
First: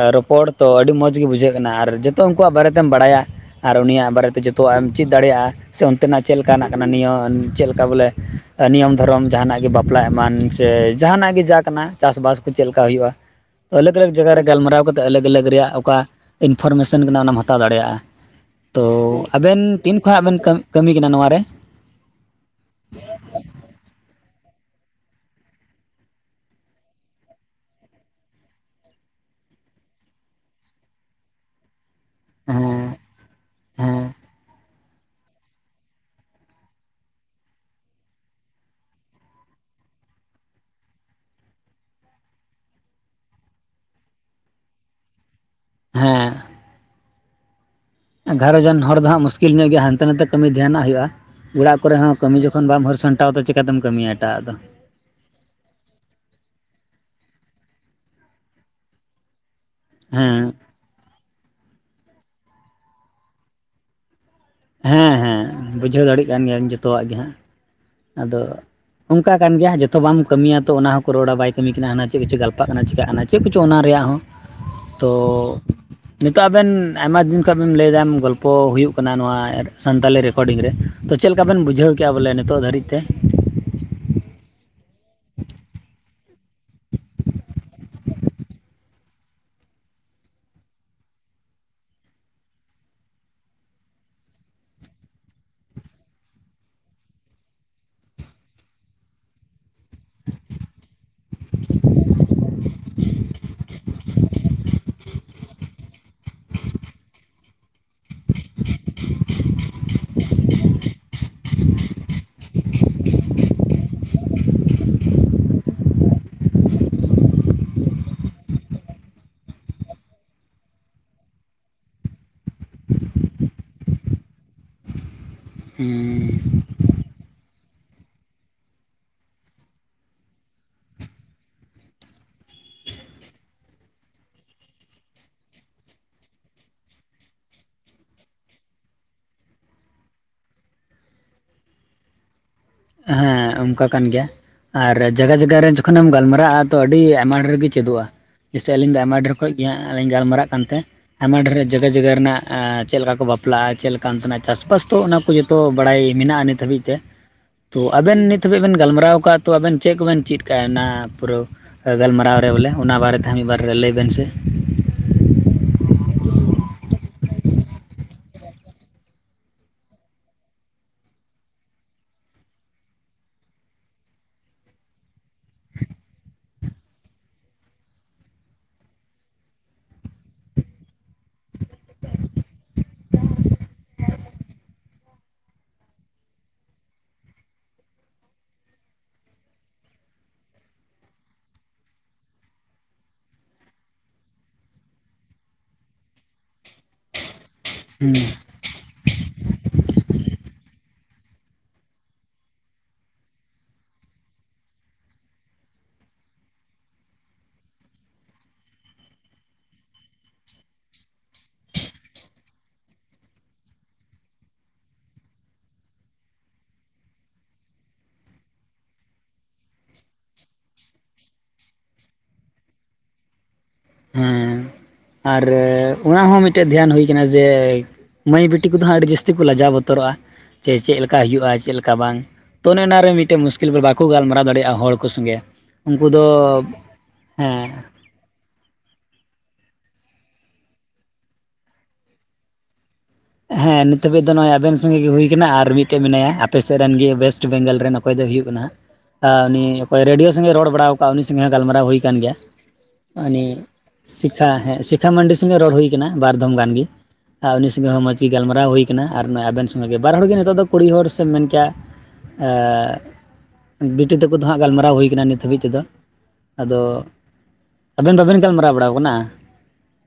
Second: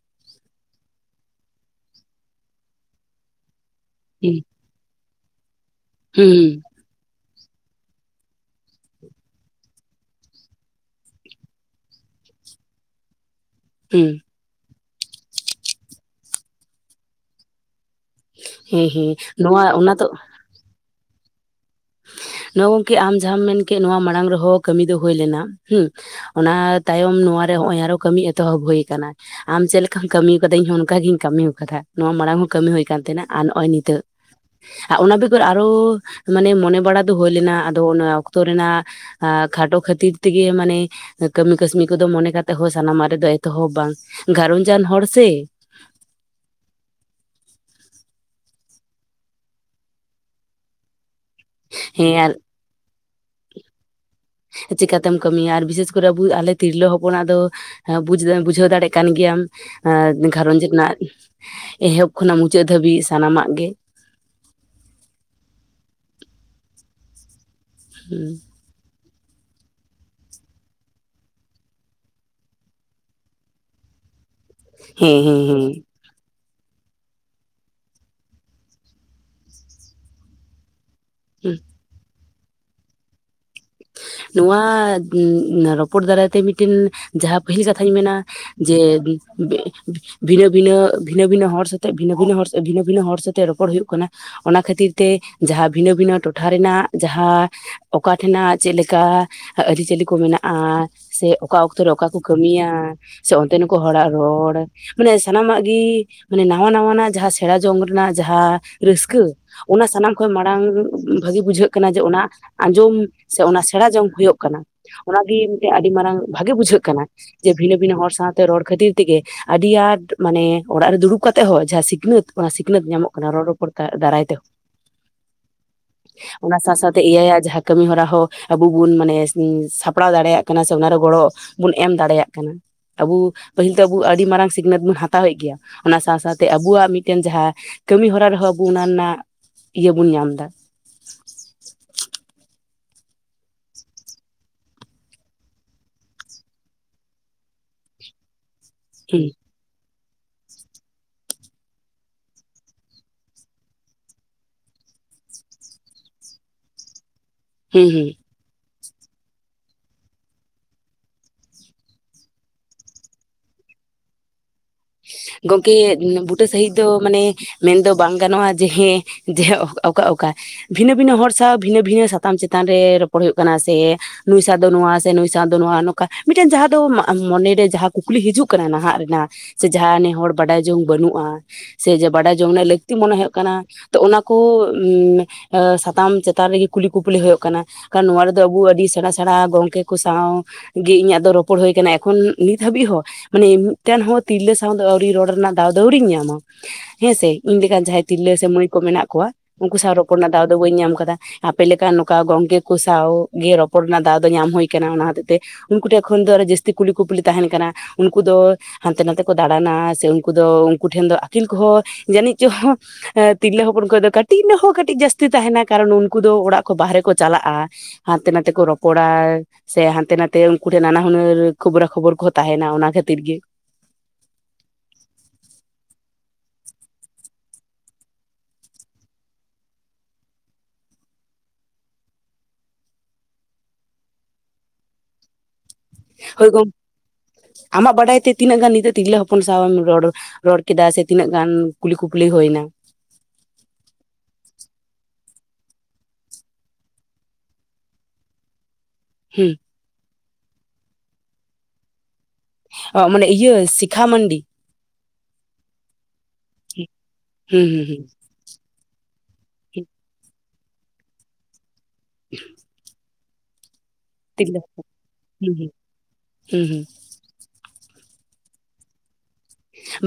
ᱟᱻ ᱨᱚᱯᱚᱲ ᱛᱚ ᱟᱹᱰᱤ ᱢᱚᱸᱡᱽ ᱜᱮ ᱵᱩᱡᱷᱟᱹᱜ ᱠᱟᱱᱟ ᱟᱨ ᱡᱚᱛᱚ ᱩᱝᱠᱩᱣᱟᱜ ᱵᱟᱨᱮ ᱛᱮᱢ ᱵᱟᱲᱟᱭᱟ ᱟᱨ ᱩᱱᱤᱭᱟᱜ ᱵᱟᱨᱮ ᱦᱩᱸ ᱛᱮ ᱡᱚᱛᱚᱣᱟᱜ-ᱮᱢ ᱪᱮᱫ ᱫᱟᱲᱮᱭᱟᱜ-ᱟ ᱥᱮ ᱚᱱᱛᱮ ᱱᱟᱜ ᱦᱩᱸ ᱦᱩᱸ ᱦᱩᱸ ᱪᱮᱫ ᱞᱮᱠᱟ ᱱᱟᱜ ᱠᱟᱱᱟ ᱱᱤᱭᱚ ᱪᱮᱫ ᱞᱮᱠᱟ ᱵᱚᱞᱮ ᱮ ᱱᱤᱭᱚᱢ ᱫᱷᱚᱨᱚᱢ ᱡᱟᱸᱦᱟᱱᱟᱜ ᱜᱮ ᱵᱟᱯᱞᱟ ᱮᱢᱟᱱ ᱥᱮ ᱡᱟᱸᱦᱟᱱᱟᱜ ᱜᱮ ᱡᱟ ᱠᱟᱱᱟ᱾ ᱪᱟᱥᱼᱵᱟᱥ ᱠᱚ ᱪᱮᱫ ᱞᱮᱠᱟ ᱦᱩᱭᱩᱜ-ᱟ? ᱟᱞᱟᱜᱽ ᱟᱞᱟᱜᱽ ᱦᱩᱸ ᱡᱟᱜᱟ ᱨᱮ ᱜᱟᱞᱢᱟᱨᱟᱣ ᱠᱟᱛᱮᱜ ᱟᱞᱟᱜᱽ ᱟᱞᱟᱜᱽ ᱨᱮᱭᱟᱜ ᱚᱠᱟ ᱤᱱᱯᱷᱚᱨᱢᱮᱥᱚᱱ ᱠᱟᱱᱟ ᱚᱱᱟᱢ ᱦᱟᱛᱟᱣ ᱫᱟᱲᱮᱭᱟᱜ-ᱟ᱾ ᱛᱚ ᱦᱮᱸ ᱦᱮᱸ ᱟᱵᱮᱱ ᱱᱚᱣᱟ ᱚᱱᱟ ᱛᱤᱱ ᱫᱚ ᱠᱷᱚᱱᱟᱜ ᱵᱮᱱ ᱠᱟᱹᱢ ᱠᱟᱹᱢᱤ ᱠᱟᱱᱟ ᱱᱚᱣᱟ ᱨᱮ? ᱦᱚᱸ ᱜᱚᱝᱠᱮ ᱟᱢ ᱡᱟᱦᱟᱸᱢ ᱢᱮᱱᱬᱠᱮᱜ ᱱᱚᱣᱟ ᱢᱟᱲᱟᱝ ᱨᱮᱦᱚᱸ ᱠᱟᱹᱢᱤ ᱫᱚ ᱦᱩᱭ ᱞᱮᱱᱟ ᱦᱩᱸ ᱚᱱᱟ ᱛᱟᱭᱚᱢ ᱱᱚᱣᱟ ᱨᱮ ᱦᱚᱸᱜ-ᱚᱭ ᱟᱨᱚ ᱠᱟᱹᱢᱤ ᱮᱛᱚᱦᱚᱵ ᱦᱩᱭ ᱠᱟᱱᱟ᱾ ᱟᱢ ᱪᱮᱫ ᱞᱮᱠᱟᱢ ᱠᱟᱹᱢᱤᱣ ᱠᱟᱫᱟ ᱤᱧ ᱦᱚᱸ ᱚᱱᱠᱟ ᱜᱤᱧ ᱠᱟᱢᱤᱣ ᱠᱟᱫᱟ᱾ ᱱᱚᱣᱟ ᱢᱟᱲᱟᱝ ᱦᱚᱸ ᱠᱟᱹᱢᱤ ᱦᱮᱸ ᱦᱩᱭ ᱠᱟᱱ ᱛᱮᱦᱮᱱᱟ ᱟᱨ ᱱᱚᱜ-ᱚᱸᱭ ᱦᱮᱸ ᱱᱤᱛᱟᱹᱜ᱾ ᱟᱨ ᱚᱱᱟ ᱵᱮᱜᱚᱨ ᱟᱨᱚ ᱢᱟᱱᱮ ᱢᱚᱱᱮ ᱵᱟᱲᱟ ᱫᱚ ᱦᱩᱭ ᱞᱮᱱᱟ ᱟᱫᱚ ᱚᱱᱟ ᱚᱠᱛᱚ ᱨᱮᱱᱟᱜ ᱟᱻ ᱠᱷᱟᱴᱚ ᱠᱷᱟᱹᱛᱤᱨ ᱛᱮᱜᱮ ᱢᱟᱱᱮ ᱠᱟᱹᱢᱤ ᱠᱟᱹᱥᱱᱤ ᱠᱚᱫᱚ ᱢᱚᱱᱮ ᱠᱟᱛᱮᱜ ᱦᱚᱸ ᱥᱟᱱᱟ ᱢᱟᱜ ᱨᱮᱫᱚ ᱮᱛᱚᱦᱚᱵ ᱵᱟᱝ ᱜᱷᱟᱨᱚᱸᱡᱟᱱ ᱦᱚᱲ ᱥᱮ᱾ ᱦᱮᱸ᱾ ᱜᱷᱟᱨᱚᱸᱧᱡᱟᱱ ᱦᱚᱲ ᱫᱚ ᱦᱟᱸᱜ ᱢᱩᱥᱠᱤᱞ ᱧᱚᱜ ᱜᱮᱭᱟ ᱦᱟᱱᱛᱮ ᱱᱟᱛᱮ ᱠᱟᱹᱢᱤ ᱫᱷᱮᱭᱟᱱᱟᱜ ᱦᱩᱭᱩᱜ-ᱟ᱾ ᱚᱲᱟᱜ ᱠᱚᱨᱮ ᱦᱮᱸ ᱦᱚᱸ ᱟᱨ ᱠᱟᱹᱢᱤ ᱡᱚᱠᱷᱚᱱ ᱵᱟᱢ ᱦᱟᱹᱨ ᱥᱟᱢᱴᱟᱣᱟ ᱛᱚ ᱪᱤᱠᱟᱛᱮᱢ ᱠᱟᱹᱢᱤᱭᱟ ᱮᱴᱟᱜ-ᱟᱜ ᱫᱚ᱾ ᱪᱤᱠᱟ ᱛᱮᱢ ᱠᱟᱹᱢᱤᱭᱟ ᱟᱨ ᱵᱤᱥᱮᱥ ᱠᱚᱨᱮ ᱟᱹᱵᱩ ᱟᱞᱮ ᱛᱤᱨᱞᱟᱹ ᱦᱚᱯᱚᱱᱟᱜ ᱫᱚ ᱦᱮᱸ ᱵᱩᱡᱽ ᱫᱟᱵᱮᱱ ᱵᱩᱡᱷᱟᱹᱣ ᱫᱟᱲᱮᱜ ᱠᱟᱱ ᱜᱮᱭᱟᱢ᱾ ᱮᱸ ᱦᱮᱸ ᱜᱷᱟᱨᱚᱸᱡᱽ ᱨᱮᱱᱟᱜ ᱮᱦᱚᱵ ᱠᱷᱚᱱᱟᱜ ᱢᱩᱪᱟᱹᱫ ᱫᱷᱟᱹᱵᱤᱡ ᱥᱟᱱᱟᱢᱟᱜ ᱜᱮ᱾ ᱦᱮᱸ ᱦᱮᱸ ᱵᱩᱡᱷᱟᱹᱣ ᱫᱟᱲᱤᱜ ᱠᱟᱱ ᱜᱤᱭᱟᱹᱧ ᱡᱚᱛᱚᱣᱟᱜ ᱜᱮ ᱦᱟᱸᱜ ᱟᱫᱚ ᱚᱱᱠᱟ ᱠᱟᱱ ᱜᱮᱭᱟ ᱡᱚᱛᱚ ᱵᱟᱢ ᱠᱟᱹᱢᱤᱭᱟ ᱛᱚ ᱚᱱᱟ ᱦᱚᱸᱠᱚ ᱨᱚᱲᱟ ᱵᱟᱭ ᱠᱟᱹᱢᱤ ᱠᱟᱱᱟ ᱦᱟᱱᱟ ᱪᱮᱜ ᱠᱚᱪᱚ ᱜᱟᱞᱯᱟᱜ ᱠᱟᱱᱟ ᱪᱮᱠᱟ‌ᱜ ᱠᱟᱱᱟ ᱪᱮᱜ ᱠᱚᱪᱚ ᱚᱱᱟ ᱨᱮᱭᱟᱜ ᱦᱚᱸ᱾ ᱛᱚ ᱦᱮᱸ ᱦᱮᱸ ᱦᱮᱸ ᱱᱤᱛᱚᱜ ᱟᱵᱮᱱ ᱟᱭᱢᱟ ᱫᱤᱱ ᱠᱷᱚᱱ ᱵᱮᱱ ᱞᱟᱹᱭᱫᱟᱢ ᱜᱚᱞᱯᱚ ᱦᱩᱭᱩᱜ ᱠᱟᱱᱟ ᱱᱚᱣᱟ ᱮᱨ ᱥᱟᱱᱛᱟᱞᱤ ᱨᱮᱠᱚᱰᱤᱝ ᱨᱮ᱾ ᱛᱚ, ᱪᱮᱫᱞᱮᱠᱟ ᱵᱮᱱ ᱵᱩᱡᱷᱟᱹᱣ ᱠᱮᱜ-ᱟ ᱵᱚᱞᱮ ᱱᱤᱛᱚᱜ ᱫᱷᱟᱹᱨᱤᱡ ᱛᱮ? ᱱᱚᱣᱟ ᱩᱸ ᱨᱚᱯᱚᱲ ᱫᱟᱨᱟᱭ ᱛᱮ ᱢᱤᱫᱴᱮᱱ ᱡᱟᱦᱟᱸ ᱯᱟᱹᱦᱤᱞ ᱠᱟᱛᱷᱟᱧ ᱢᱮᱱᱟ᱾ ᱡᱮ ᱵᱤᱪ ᱵᱮᱜ ᱵᱤ ᱵᱷᱤᱱᱟᱹ ᱵᱷᱤᱱᱟᱹ ᱵᱷᱤᱱᱟᱹ ᱵᱷᱤᱱᱟᱹ ᱦᱚᱲ ᱥᱚᱛᱮᱜ ᱵᱷᱤᱱᱟᱹ ᱵᱷᱤᱱᱟᱹ ᱦᱚᱲ ᱥᱟᱛᱮᱜ ᱵᱷᱤᱱᱟᱹ ᱵᱷᱤᱱᱟᱹ ᱦᱚᱲ ᱥᱚᱛᱮᱜ ᱨᱚᱯᱚᱲ ᱦᱩᱭᱩᱜ ᱠᱟᱱᱟ᱾ ᱚᱱᱟ ᱠᱷᱟᱹᱛᱤᱨ ᱛᱮ ᱡᱟᱦᱟᱸ ᱵᱷᱤᱱᱟᱹ ᱵᱷᱤᱱᱟᱹ ᱴᱚᱴᱷᱟ ᱨᱮᱱᱟᱜ ᱡᱟᱦᱟᱸ ᱚᱠᱟ ᱴᱷᱮᱱᱟᱜ ᱪᱮᱫᱞᱮᱠᱟ ᱟᱹᱨᱤᱼᱪᱟᱹᱞᱤ ᱠᱚ ᱢᱮᱱᱟᱜ-ᱟ ᱥᱮ ᱚᱠᱟ ᱚᱠᱛᱚ ᱨᱮ ᱚᱠᱟ ᱠᱚ ᱠᱟᱹᱢᱤᱭᱟ? ᱥᱮ ᱚᱱᱛᱮᱱ ᱠᱚ ᱦᱚᱲᱟᱜ ᱨᱚᱲ ᱢᱟᱱᱮ ᱥᱟᱱᱟᱢᱟᱜ ᱜᱤ ᱢᱟᱱᱮ ᱱᱟᱣᱟ ᱱᱟᱣᱟ ᱱᱟᱜ ᱡᱟᱦᱟᱸ ᱥᱮᱬᱟ ᱡᱚᱝ ᱨᱮᱱᱟᱜ ᱡᱟᱦᱟᱸ ᱨᱟᱹᱥᱠᱟᱹ ᱚᱱᱟ ᱥᱟᱱᱟᱢ ᱠᱷᱚᱱ ᱢᱟᱬᱟᱝ ᱩᱸ ᱵᱷᱟᱹᱜᱤ ᱵᱩᱡᱷᱟᱹᱜ ᱠᱟᱱᱟ ᱡᱮ ᱚᱱᱟ ᱟᱸᱡᱚᱢ ᱥᱮ ᱚᱱᱟ ᱥᱮᱬᱟ ᱡᱚᱝ ᱦᱳᱭᱳᱜ ᱠᱟᱱᱟ ᱚᱱᱟ ᱜᱤ ᱢᱤᱫᱴᱮᱜ ᱟᱰᱤ ᱢᱟᱨᱟᱝ ᱵᱷᱟᱜᱮ ᱵᱩᱡᱷᱟᱹᱜ ᱠᱟᱱᱟ᱾ ᱡᱮ ᱵᱷᱤᱱᱟᱹ ᱵᱷᱤᱱᱟᱹ ᱦᱚᱲ ᱥᱟᱶᱛᱮ ᱨᱚᱲ ᱠᱷᱟᱹᱛᱤᱨ ᱛᱮᱜᱮ ᱟᱹᱰᱤ ᱟᱸᱴ ᱢᱟᱱᱮ ᱚᱲᱟᱜ ᱨᱮ ᱫᱩᱲᱩᱵ ᱠᱟᱛᱮᱜ ᱦᱚᱸ ᱡᱟᱦᱟᱸ ᱥᱤᱠᱷᱱᱟᱹᱛ ᱚᱱᱟ ᱥᱤᱠᱷᱱᱟᱹᱛ ᱧᱟᱢᱚᱜ ᱠᱟᱱᱟ ᱨᱚᱲ ᱨᱚᱯᱚᱲ ᱠᱟ‌ ᱫᱟᱨᱟᱭ ᱛᱮᱦᱚᱸ᱾ ᱚᱱᱟ ᱥᱟᱶ ᱥᱟᱶᱛᱮ ᱤᱭᱟ ᱭᱟᱜ ᱡᱟᱦᱟᱸ ᱠᱟᱹᱢᱤ ᱦᱚᱨᱟᱼᱼ ᱦᱚ ᱟᱹᱵᱩ ᱵᱩᱱ ᱢᱟᱱᱮ ᱩᱸ ᱥᱟᱯᱲᱟᱣ ᱫᱟᱲᱮᱭᱟᱜ ᱠᱟᱱᱟ ᱥᱮ ᱚᱱᱟ ᱨᱮ ᱜᱚᱲᱚ ᱵᱩᱱ ᱮᱢ ᱫᱟᱲᱮᱭᱟᱜ ᱠᱟᱱᱟ᱾ ᱟᱵᱩ ᱯᱟᱹᱦᱤᱞ ᱫᱚ ᱟᱹᱵᱩ ᱟᱹᱰᱤ ᱢᱟᱨᱟᱝ ᱥᱤᱠᱷᱱᱟᱹᱛ ᱵᱩᱱ ᱦᱟᱛᱟᱣᱮᱜ ᱜᱮᱭᱟ ᱚᱱᱟ ᱥᱟᱶ ᱥᱟᱶᱛᱮ ᱟᱹᱵᱩᱣᱟᱜ ᱢᱤᱫᱴᱮᱱ ᱡᱟᱦᱟᱸᱼᱼ ᱠᱟᱹᱢᱤ ᱦᱚᱨᱟ ᱨᱮᱦᱚᱸ ᱟᱹᱵᱩ ᱚᱱᱟ ᱨᱮᱱᱟᱜ ᱤᱭᱟᱹ ᱵᱩᱱ ᱧᱟᱢ ᱫᱟ᱾ ᱦᱮᱸ ᱚᱱᱠᱟ ᱠᱟᱱ ᱜᱮᱭᱟ᱾ ᱟᱨ ᱡᱟᱭᱜᱟ ᱡᱟᱜᱟ ᱨᱮ ᱡᱚᱠᱷᱚᱱᱮᱢ ᱜᱟᱞᱢᱟᱨᱟᱜ-ᱟ ᱛᱚ ᱟᱹᱰᱤ ᱟᱭᱢᱟ ᱰᱷᱮᱨ ᱜᱮ ᱪᱮᱫᱚᱜ-ᱟ᱾ ᱡᱮᱭᱥᱮ ᱟᱹᱞᱤᱧ ᱫᱚ ᱟᱭᱢᱟ ᱦᱩᱸ ᱰᱷᱮᱨ ᱠᱷᱚᱡ ᱜᱮ ᱦᱟᱸᱜ ᱞᱤᱧ ᱜᱟᱞᱢᱟᱨᱟᱜ ᱠᱟᱱᱛᱮᱼᱼ ᱟᱭᱢᱟ ᱰᱷᱮᱨ ᱡᱟᱜᱟ ᱡᱟᱜᱟ ᱨᱮᱱᱟᱜ ᱟᱸ ᱪᱮᱜ ᱞᱮᱠᱟ ᱠᱚ ᱵᱟᱯᱞᱟᱜ-ᱟ ᱪᱮᱜ ᱞᱮᱠᱟ ᱚᱱᱛᱮ ᱱᱟᱜ ᱪᱟᱥᱼ ᱵᱟᱥ ᱛᱚ ᱚᱱᱟ ᱠᱚ ᱡᱚᱛᱼᱼ ᱛᱚ ᱵᱟᱲᱟᱭ ᱢᱤᱱᱟᱜ-ᱟ ᱱᱤᱛ ᱦᱟᱹᱵᱤᱡ ᱛᱮ᱾ ᱛᱚ ᱦᱩᱸ ᱦᱩᱸ ᱟᱵᱮᱱ ᱱᱤᱛ ᱦᱟᱹᱵᱤᱡ ᱵᱮᱱ ᱜᱟᱞᱢᱟᱨᱟᱣ ᱠᱟᱜ-ᱟ ᱛᱚ ᱟᱵᱮᱱ ᱪᱮᱜ ᱠᱚᱵᱮᱱ ᱪᱤᱫ ᱠᱟᱜ-ᱟ ᱚᱱᱟ ᱯᱩᱨᱟᱹᱣᱼᱼ ᱟ ᱜᱟᱞᱢᱟᱨᱟᱣ ᱨᱮ ᱵᱚᱞᱮ ᱚᱱᱟ ᱵᱟᱨᱮ ᱛᱮ ᱦᱚᱸ ᱢᱤᱫ ᱵᱟᱨ ᱞᱟᱹᱭ ᱵᱮᱱ ᱥᱮ? ᱜᱚᱝᱠᱮ ᱵᱩᱴᱟᱹ ᱥᱟᱦᱤᱛ ᱫᱚ ᱢᱟᱱᱮ ᱢᱮᱱᱫᱚ ᱵᱟᱝ ᱜᱟᱱᱚᱜᱼᱟ ᱡᱮ ᱦᱮᱸ ᱡᱮ ᱚᱠᱟ ᱚᱠᱟ ᱵᱷᱤᱱᱟᱹ ᱵᱷᱤᱱᱟᱹ ᱦᱚᱲ ᱥᱟᱶ ᱵᱷᱤᱱᱟᱹ ᱵᱷᱤᱱᱟᱹ ᱥᱟᱛᱟᱢ ᱪᱮᱛᱟᱱ ᱨᱮ ᱨᱚᱯᱚᱲ ᱦᱩᱭᱩᱜ ᱠᱟᱱᱟ ᱥᱮ ᱱᱩᱭ ᱥᱟ ᱫᱚ ᱱᱚᱶᱟ ᱥᱮ ᱱᱩᱭ ᱥᱟᱶ ᱫᱚ ᱱᱚᱶᱟ ᱱᱚᱝᱠᱟ ᱢᱤᱫ ᱴᱮᱱ ᱡᱟᱦᱟᱸ ᱫᱚ ᱢᱚᱱᱮᱨᱮ ᱡᱟᱦᱟᱸ ᱠᱩᱠᱞᱤ ᱦᱤᱡᱩᱜ ᱠᱟᱱᱟ ᱱᱟᱦᱟᱜ ᱨᱮᱱᱟᱜ ᱥᱮ ᱡᱟᱦᱟᱸ ᱟᱱᱤᱡ ᱦᱚᱲ ᱵᱟᱰᱟᱭ ᱡᱚᱝ ᱵᱟᱹᱱᱩᱜᱼᱟ ᱥᱮ ᱵᱟᱰᱟᱭ ᱡᱚᱝ ᱨᱮᱭᱟᱜ ᱞᱟᱹᱠᱛᱤ ᱢᱚᱱᱮ ᱦᱩᱭᱩᱜ ᱠᱟᱱᱟ᱾ ᱛᱚ ᱚᱱᱟ ᱠᱚ ᱥᱟᱛᱟᱢ ᱪᱮᱛᱟᱱ ᱨᱮᱜᱮ ᱠᱩᱞᱤ ᱠᱩᱯᱞᱤ ᱦᱩᱭᱩᱜ ᱠᱟᱱᱟ᱾ ᱱᱚᱶᱟ ᱨᱮ ᱫᱚ ᱟᱵᱚ ᱟᱹᱰᱤ ᱥᱮᱬᱟ ᱥᱮᱬᱟ ᱜᱚᱝᱠᱮ ᱠᱚ ᱥᱟᱶ ᱜᱮ ᱤᱧᱟᱹᱜ ᱫᱚ ᱨᱚᱯᱚᱲ ᱦᱩᱭ ᱟᱠᱟᱱᱟ ᱮᱠᱷᱚᱱ ᱱᱤᱛ ᱦᱟᱹᱵᱤᱡ ᱦᱚᱸ ᱢᱟᱱᱮ ᱢᱤᱫ ᱴᱮᱱ ᱦᱚᱲ ᱛᱤᱨᱞᱟᱹ ᱥᱟᱶ ᱫᱚ ᱟᱹᱣᱲᱤ ᱨᱚᱲ ᱨᱮᱱᱟᱜ ᱫᱟᱣᱫᱟᱹᱣᱲᱤᱧ ᱧᱟᱢᱟ ᱦᱮᱸᱥᱮ ᱤᱧ ᱞᱮᱠᱟᱱ ᱡᱟᱦᱟᱸᱭ ᱦᱮᱸ ᱛᱤᱨᱞᱟᱹ ᱥᱮ ᱦᱚᱲ ᱠᱚ ᱢᱮᱱᱟᱜ ᱠᱚᱣᱟ᱾ ᱩᱱᱠᱩ ᱥᱟᱶ ᱨᱚᱯᱚᱲ ᱨᱮᱱᱟᱜ ᱫᱟᱣ ᱫᱚ ᱵᱟᱹᱧ ᱧᱟᱢ ᱟᱠᱟᱫᱟ ᱟᱯᱮ ᱞᱮᱠᱟᱱ ᱱᱚᱝᱠᱟ ᱜᱚᱝᱠᱮ ᱠᱚ ᱥᱟᱶ ᱜᱮ ᱨᱚᱯᱚᱲ ᱨᱮᱱᱟᱜ ᱫᱟᱣ ᱫᱚ ᱧᱟᱢ ᱦᱩᱭ ᱟᱠᱟᱱᱟ ᱚᱱᱟ ᱦᱚᱛᱮᱡ ᱛᱮ ᱩᱱᱠᱩ ᱴᱷᱮᱱ ᱠᱷᱚᱱ ᱫᱚ ᱡᱟᱹᱥᱛᱤ ᱠᱩᱞᱤ ᱠᱩᱯᱞᱤ ᱛᱟᱦᱮᱱ ᱠᱟᱱᱟ ᱩᱱᱠᱩ ᱫᱚ ᱦᱟᱱᱛᱮ ᱱᱟᱛᱮ ᱠᱚ ᱫᱟᱬᱟᱱᱟ ᱥᱮ ᱩᱱᱠᱩ ᱫᱚ ᱩᱱᱠᱩ ᱴᱷᱮᱱ ᱫᱚ ᱟᱹᱠᱤᱞ ᱠᱚᱦᱚᱸ ᱡᱟᱹᱱᱤᱡ ᱪᱚᱝ ᱦᱚᱸ ᱛᱤᱨᱞᱟᱹ ᱦᱚᱯᱚᱱ ᱠᱷᱚᱱ ᱫᱚ ᱠᱟᱹᱴᱤᱡ ᱨᱮᱦᱚ ᱠᱟᱹᱴᱤᱡ ᱡᱟᱹᱥᱛᱤ ᱛᱟᱦᱮᱱᱟ ᱠᱟᱨᱚᱱ ᱩᱱᱠᱩ ᱫᱚ ᱚᱲᱟᱜ ᱠᱚ ᱵᱟᱦᱨᱮ ᱠᱚ ᱪᱟᱞᱟᱜᱼᱟ᱾ ᱦᱟᱱᱛᱮ ᱱᱟᱛᱮ ᱠᱚ ᱨᱚᱯᱚᱲᱟ ᱥᱮ ᱦᱟᱱᱛᱮ ᱱᱟᱛᱮ ᱩᱱᱠᱩ ᱴᱷᱮᱱ ᱱᱟᱱᱟ ᱦᱩᱱᱟᱹᱨ ᱠᱷᱚᱵᱨᱟ ᱠᱷᱚᱵᱚᱨ ᱠᱚᱦᱚ ᱛᱟᱦᱮᱱᱟ ᱚᱱᱟ ᱠᱷᱟᱹᱛᱤᱨ ᱜᱮ ᱦᱮᱸ ᱟᱨ ᱚᱱᱟ ᱦᱚ ᱢᱤᱫᱴᱮᱡ ᱫᱷᱮᱭᱟᱱ ᱦᱩᱭ ᱟᱠᱟᱱᱟ ᱡᱮ ᱢᱟᱹᱭ ᱵᱤᱴᱤ ᱠᱚᱫᱚ ᱦᱟᱸᱜ ᱟᱹᱰᱤ ᱡᱟᱹᱥᱛᱤ ᱠᱚ ᱞᱟᱡᱟᱣ ᱵᱚᱛᱚᱨᱚᱜᱼᱟ ᱡᱮ ᱪᱮᱫ ᱞᱮᱠᱟ ᱦᱩᱭᱩᱜᱼᱟ ᱪᱮᱫ ᱞᱮᱠᱟ ᱵᱟᱝ ᱛᱚ ᱚᱱᱮ ᱚᱱᱟᱨᱮ ᱢᱤᱫ ᱴᱮᱡ ᱢᱩᱥᱠᱤᱞ ᱵᱟᱠᱚ ᱜᱟᱞᱢᱟᱨᱟᱣ ᱫᱟᱲᱮᱭᱟᱜᱼᱟ ᱦᱚᱲ ᱠᱚ ᱥᱚᱸᱜᱮ ᱩᱱᱠᱩ ᱫᱚ ᱦᱳᱭ ᱜᱚᱢ ᱦᱮᱸ ᱟᱢᱟᱜ ᱵᱟᱰᱟᱭ ᱛᱮ ᱛᱤᱱᱟᱹᱜ ᱜᱟᱱ ᱱᱤᱛᱚᱜ ᱛᱤᱨᱞᱟᱹ ᱦᱚᱯᱚᱱ ᱥᱟᱶ ᱨᱚᱲ, ᱨᱚᱲ ᱠᱮᱫᱟ ᱥᱮ ᱛᱤᱱᱟᱹᱜ ᱜᱟᱱ ᱠᱩᱞᱤ ᱠᱩᱠᱞᱤ ᱦᱩᱭᱮᱱᱟ? ᱦᱮᱸ ᱱᱤᱛ ᱦᱤᱡ ᱫᱚ ᱱᱚᱜᱼᱚᱭ ᱟᱵᱮᱱ ᱥᱚᱸᱜᱮ ᱜᱮ ᱦᱩᱭ ᱟᱠᱟᱱᱟ ᱟᱨ ᱢᱤᱫᱴᱮᱡ ᱢᱮᱱᱟᱭᱟ ᱟᱯᱮ ᱥᱮᱫ ᱨᱮᱱ ᱜᱮ ᱣᱮᱥᱴ ᱵᱮᱝᱜᱚᱞ ᱨᱮᱱ ᱚᱠᱚᱭ ᱫᱚᱭ ᱦᱩᱭᱩᱜ ᱠᱟᱱᱟ ᱦᱚ ᱦᱩᱸ ᱩᱱᱤ ᱚᱠᱚᱭ ᱨᱮᱰᱤᱭᱳ ᱥᱚᱸᱜᱮ ᱨᱚᱲ ᱵᱟᱲ ᱠᱟᱜ ᱩᱱᱤ ᱥᱚᱸᱜᱮ ᱦᱚᱸ ᱜᱟᱞᱢᱟᱨᱟᱣ ᱦᱩᱭ ᱟᱠᱟᱱ ᱜᱮᱭᱟ᱾ ᱢᱟᱱᱮ ᱤᱭᱟᱹ ᱥᱤ ᱥᱤᱷᱟ ᱦᱮᱸ ᱥᱤᱠᱠᱷᱟ ᱢᱟᱱᱰᱤ ᱥᱚᱸᱜᱮ ᱨᱚᱲ ᱦᱩᱭᱩᱠᱟᱱᱟ ᱵᱟᱨ ᱫᱷᱚᱢ ᱜᱟᱱᱜᱮ ᱟᱨ ᱦᱩᱸ ᱩᱱᱤ ᱥᱚᱸᱜᱮ ᱦᱩᱸ ᱦᱚᱸ ᱢᱚᱸᱡᱽ ᱤ ᱜᱟᱞᱢᱟᱨᱟᱣ ᱦᱩᱭ ᱟᱠᱟᱱᱟ ᱟᱨ ᱱᱚᱜᱼᱚᱭ ᱟᱵᱮᱱ ᱦᱩᱸ ᱥᱚᱸᱜᱮ ᱜᱮ ᱵᱟᱨ ᱦᱚᱲᱮ ᱱᱤᱛᱚᱜ ᱫᱚ ᱠᱩᱲᱤ ᱦᱚᱲ ᱥᱮᱢ ᱢᱮᱱ ᱠᱮᱭᱟ ᱟ ᱵᱤᱴᱤ ᱛᱟᱠᱚ ᱫᱚ ᱛᱤᱨᱞᱟᱹ ᱦᱟᱸᱜ ᱜᱟᱞᱢᱟᱨᱟᱣ ᱦᱩᱭ ᱠᱟᱱᱟ ᱱᱤᱛ ᱦᱩᱸ ᱦᱟᱹᱵᱤᱡ ᱦᱩᱸ ᱛᱮᱫᱚ ᱦᱩᱸ ᱟᱫᱚ ᱦᱩᱸ ᱟᱵᱮᱱ ᱫᱚ ᱟᱵᱮᱱ ᱜᱟᱞᱢᱟᱨᱟᱣ ᱵᱟᱲᱟᱣ ᱠᱟᱱᱟ?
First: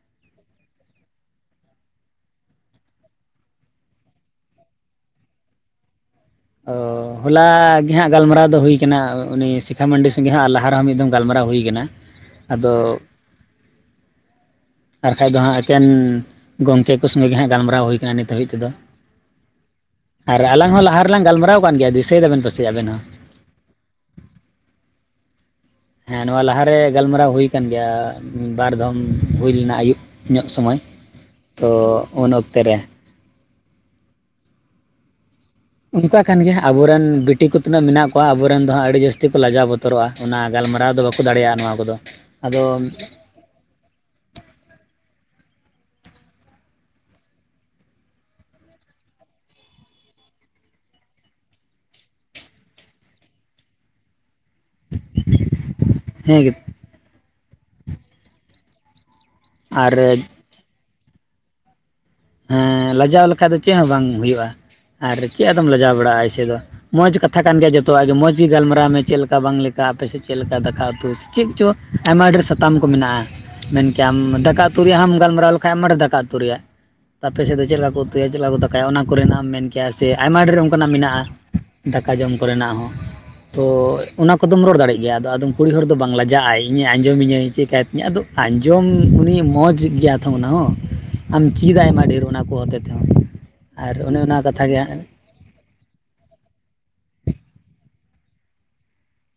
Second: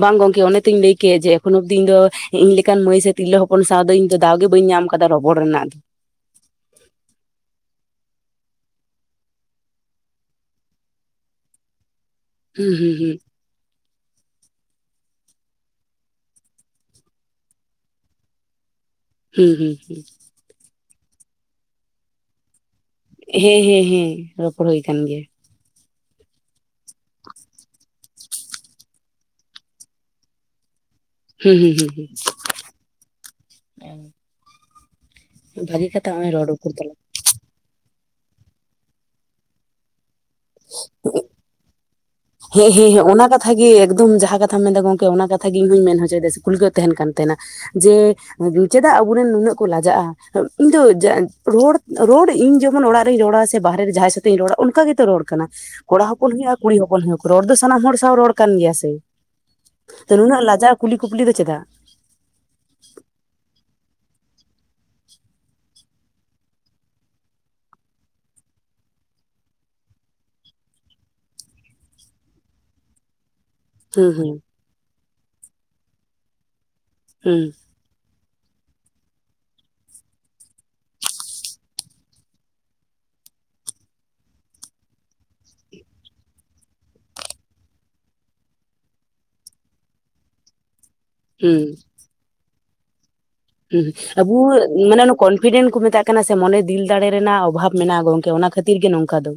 ᱵᱟᱝ ᱜᱚᱝᱠᱮ ᱚᱱᱮ ᱛᱤᱧ ᱞᱟᱹᱭ ᱠᱮ ᱡᱮ ᱮᱠᱷᱚᱱ ᱚᱵᱫᱤᱧ ᱫᱚ ᱤᱧ ᱞᱮᱠᱟᱱ ᱢᱟᱹᱭ ᱥᱮ ᱛᱤᱨᱞᱟᱹ ᱦᱚᱯᱚᱱ ᱥᱟᱶ ᱫᱚ ᱤᱧ ᱫᱚ ᱫᱟᱣ ᱜᱮ ᱵᱟᱹᱧ ᱧᱟᱢ ᱟᱠᱟᱫᱟ ᱚ ᱨᱚᱯᱚᱲ ᱨᱮᱱᱟᱜ ᱫᱚ ᱚ ᱦᱚᱞᱟᱜ ᱜᱮ ᱦᱟᱸᱜ ᱜᱟᱞᱢᱟᱨᱟᱣ ᱫᱚ ᱦᱩᱭᱩᱟᱱᱟ ᱩᱱᱤ ᱥᱤᱠᱷᱟ ᱢᱟᱱᱰᱤ ᱥᱚᱸᱜᱮ ᱦᱚᱸ ᱟᱨ ᱞᱟᱦᱟᱨ ᱨᱮᱦᱚᱸ ᱢᱤᱫ ᱫᱚᱢ ᱜᱟᱞᱢᱟᱨᱟᱣ ᱦᱩᱭᱩ ᱟᱱᱟ [inaudible] ᱦᱩᱸ ᱦᱩᱸ ᱦᱩᱸ ᱟᱨ ᱠᱷᱟᱡ ᱫᱚ ᱦᱟᱸᱜ ᱮᱠᱮᱱ ᱜᱚᱝᱠᱮ ᱠᱚ ᱥᱚᱸᱜᱮ ᱜᱮ ᱦᱟᱸᱜ ᱜᱟᱞᱢᱟᱨᱟᱣ ᱦᱩᱭ ᱟᱠᱟᱱᱟᱱᱟ ᱱᱤᱛ ᱦᱟᱹᱵᱤᱡ ᱛᱮᱫᱚ ᱦᱩᱸ ᱦᱩᱸ ᱦᱩᱸ ᱟᱨ ᱟᱞᱟᱝ ᱦᱚᱸ ᱞᱟᱦᱟ ᱨᱮᱞᱟᱝ ᱜᱟᱞᱢᱟᱨᱟᱣ ᱠᱟᱱ ᱜᱮᱭᱟ ᱫᱤᱥᱟᱹᱭ ᱫᱟᱵᱮᱱ ᱯᱟᱥᱮᱭᱟᱜ ᱟᱵᱮᱱ ᱦᱚᱸ ᱦᱮᱸ ᱦᱮᱸ ᱦᱮᱸ ᱨᱚᱯᱚᱲ ᱦᱩᱭ ᱠᱟᱱ ᱜᱮᱭᱟ᱾ ᱦᱮᱸ ᱱᱚᱣᱟ ᱞᱟᱦᱟᱮ ᱜᱟᱞᱢᱟᱨᱟᱣ ᱦᱩᱭ ᱟᱠᱟᱱ ᱜᱮᱭᱟ ᱵᱟᱨ ᱫᱷᱚᱢ ᱦᱩᱭ ᱞᱮᱱᱟ ᱟᱹᱭᱩᱵ᱾ ᱧᱚᱜ ᱥᱚᱢᱚᱭ ᱦᱩᱸ ᱛᱚ ᱦᱩᱸ ᱦᱩᱸ ᱩᱱ ᱚᱠᱛᱮ ᱨᱮ᱾ [unintelligible] ᱵᱷᱟᱜᱤ ᱠᱟᱛᱷᱟ ᱚᱱᱠᱟ ᱱᱚᱜᱼᱚᱭ ᱠᱟᱱ ᱨᱚᱲ ᱜᱮᱭᱟ ᱨᱚᱯᱚᱲ ᱛᱟᱞᱟᱝ ᱟᱵᱚᱨᱮᱱ ᱵᱤᱴᱤ ᱠᱚ ᱛᱤᱱᱟᱹᱜ ᱢᱮᱱᱟᱜ ᱠᱚᱣᱟ ᱟᱵᱚᱨᱮᱱ ᱫᱚ ᱦᱟᱸᱜ ᱟᱹᱰᱤ ᱡᱟᱹᱥᱛᱤ ᱠᱚ ᱞᱟᱡᱟᱣ ᱵᱚᱫᱚᱜᱼᱟ ᱵᱚᱛᱚᱨᱚᱜᱼᱟ, ᱚᱱᱟ ᱜᱟᱞᱢᱟᱨᱟᱣ ᱫᱚ ᱵᱟᱠᱚ ᱫᱟᱲᱮᱭᱟᱜᱼᱟ ᱱᱚᱣᱟ ᱠᱚᱫᱚ᱾ ᱟᱫᱚ ᱦᱮᱸ ᱦᱮᱸ ᱚᱱᱟ ᱠᱟᱛᱷᱟ ᱜᱮ ᱮᱠᱫᱚᱢ ᱡᱟᱦᱟᱸ ᱠᱟᱛᱷᱟᱢ ᱢᱮᱱᱫᱟ ᱜᱚᱝᱠᱮ ᱚᱱᱟ ᱠᱟᱛᱷᱟ ᱜᱮ ᱤᱧᱦᱩᱧ ᱢᱮᱱ ᱦᱚᱪᱚᱭᱮᱫᱟ ᱥᱮ ᱠᱩᱠᱞᱤ ᱛᱟᱦᱮᱱ ᱠᱟᱱ ᱛᱟᱦᱮᱱᱟ᱾ ᱡᱮ ᱪᱮᱫᱟᱜ ᱟᱵᱚᱨᱮᱱ ᱱᱩᱱᱟᱹᱜ ᱠᱚ ᱞᱟᱡᱟᱜᱼᱟ ᱤᱧ ᱫᱚ ᱨᱚᱲ ᱨᱚᱲ ᱤᱧ ᱡᱮᱢᱚᱱ ᱚᱲᱟᱜ ᱨᱤᱧ ᱨᱚᱲᱟ ᱥᱮ ᱵᱟᱦᱨᱮ ᱨᱮ ᱡᱟᱦᱟᱸᱭ ᱥᱟ ᱨᱚᱲᱟ ᱚᱱᱠᱟ ᱜᱮ ᱛᱚ ᱨᱚᱲ ᱠᱟᱱᱟ ᱠᱚᱲᱟ ᱦᱚᱯᱚᱱ ᱦᱮᱸ ᱦᱩᱭᱩᱜᱼᱟ ᱠᱩᱲᱤ ᱦᱚᱯᱚᱱ ᱦᱩᱭᱩᱜ ᱾ ᱨᱚᱲ ᱫᱚ ᱥᱟᱱᱟᱢ ᱦᱚᱲ ᱥᱟᱶ ᱨᱚᱲ ᱠᱟᱱ ᱜᱮᱭᱟ ᱥᱮ ᱟᱨ ᱛᱚ ᱱᱩᱱᱟᱹᱜ ᱞᱟᱡᱟᱣ ᱠᱩᱞᱤ ᱠᱩᱯᱞᱤ ᱫᱚ ᱪᱮᱫᱟᱜ? ᱦᱮᱸ ᱞᱟᱡᱟᱣ ᱞᱮᱠᱷᱟᱡ ᱫᱚ ᱪᱮᱫ ᱦᱚᱸ ᱵᱟᱝ ᱦᱩᱭᱩᱜᱼᱟ ᱟᱨ ᱪᱮᱫ ᱟᱫᱚᱢ ᱞᱟᱡᱟᱣ ᱵᱟᱲᱟᱜᱼᱟ ᱮᱭᱥᱮ ᱫᱚ ᱾ ᱢᱚᱸᱡᱽ ᱠᱟᱛᱷᱟ ᱠᱟᱱ ᱜᱮᱭᱟ ᱡᱚᱛᱚᱣᱟᱜ ᱜᱮ ᱢᱚᱸᱡᱽ ᱜᱮ ᱜᱟᱞᱢᱟᱨᱟᱣ ᱢᱮ ᱪᱮᱫ ᱞᱮᱠᱟ ᱵᱟᱝ ᱞᱮᱠᱟ ᱟᱯᱮᱥᱮᱫ ᱪᱮᱫ ᱞᱮᱠᱟ ᱫᱟᱠᱟ ᱩᱛᱩ? ᱪᱮᱫ ᱪᱚ ᱟᱭᱢᱟ ᱰᱷᱮᱨ ᱥᱟᱛᱟᱢ ᱠᱚ ᱢᱮᱱᱟᱜᱼᱟ᱾ ᱢᱮᱱ ᱦᱩᱸ ᱠᱮᱭᱟᱢ ᱦᱩᱸ ᱫᱟᱠᱟ ᱩᱛᱩ ᱨᱮᱭᱟᱜ ᱦᱚᱸᱢ ᱜᱟᱞᱢᱟᱨᱟᱣ ᱞᱮᱠᱷᱟᱱ ᱢᱟ ᱫᱟᱠᱟ ᱩᱛᱩ ᱨᱮᱭᱟᱜ᱾ ᱟᱯᱮ ᱦᱩᱸ ᱥᱮᱫ ᱫᱚ ᱪᱮᱫ ᱞᱮᱠᱟ ᱠᱚ ᱩᱛᱩᱭᱟ ᱪᱮᱫ ᱞᱮᱠᱟ ᱠᱚ ᱫᱟᱠᱟᱭᱟ ᱚᱱᱟ ᱠᱚᱨᱮᱱᱟᱜ ᱮᱢ ᱢᱮᱱ ᱠᱮᱭᱟ ᱥᱮ ᱟᱭᱢᱟ ᱰᱷᱮᱨ ᱚᱱᱠᱟᱱᱟᱜ ᱢᱮᱱᱟᱜᱼᱟ᱾ ᱫᱟᱠᱟ ᱡᱚᱢ ᱠᱚᱨᱮ ᱱᱟᱜ ᱦᱚᱸ ᱛᱚ ᱚᱱᱟ ᱠᱚᱫᱚᱢ ᱨᱚᱲ ᱫᱟᱲᱮᱜ ᱜᱮᱭᱟ ᱟᱫᱚ ᱟᱫᱚᱢ ᱠᱩᱲᱤ ᱦᱚᱲ ᱫᱚ ᱵᱟᱝ ᱞᱟᱡᱟᱜᱼᱟᱭ ᱤᱧᱮ ᱟᱸᱡᱚᱢᱤᱧᱟᱹᱭ ᱪᱮᱠᱟᱭᱛᱤᱧᱟᱹ ᱟᱫᱚ ᱟᱸᱡᱚᱢ ᱩᱱᱤ ᱢᱚᱸᱡᱽ ᱜᱮᱭᱟ ᱛᱷᱚ ᱚᱱᱟ ᱦᱚᱸ᱾ ᱟᱢ ᱦᱩᱸ ᱪᱤᱫᱟ ᱟᱭᱢᱟ ᱰᱷᱮᱨ ᱚᱱᱟ ᱠᱚ ᱦᱚᱛᱮ ᱛᱮ ᱦᱚᱸ ᱟᱵᱩ ᱢᱟᱱᱮᱼᱼ ᱠᱚᱱᱯᱷᱤᱰᱮᱱᱴ ᱠᱚ ᱢᱮᱛᱟᱜ ᱠᱟᱱᱟ ᱥᱮ ᱢᱚᱱᱮ ᱫᱤᱞ ᱫᱟᱲᱮ ᱨᱮᱱᱟᱜ ᱚᱵᱷᱟᱵ ᱢᱮᱱᱟᱜᱼᱟ ᱜᱚᱝᱠᱮ ᱚᱱᱟ ᱠᱷᱟᱹᱛᱤᱨ ᱜᱮ ᱱᱚᱝᱠᱟ ᱫᱚ᱾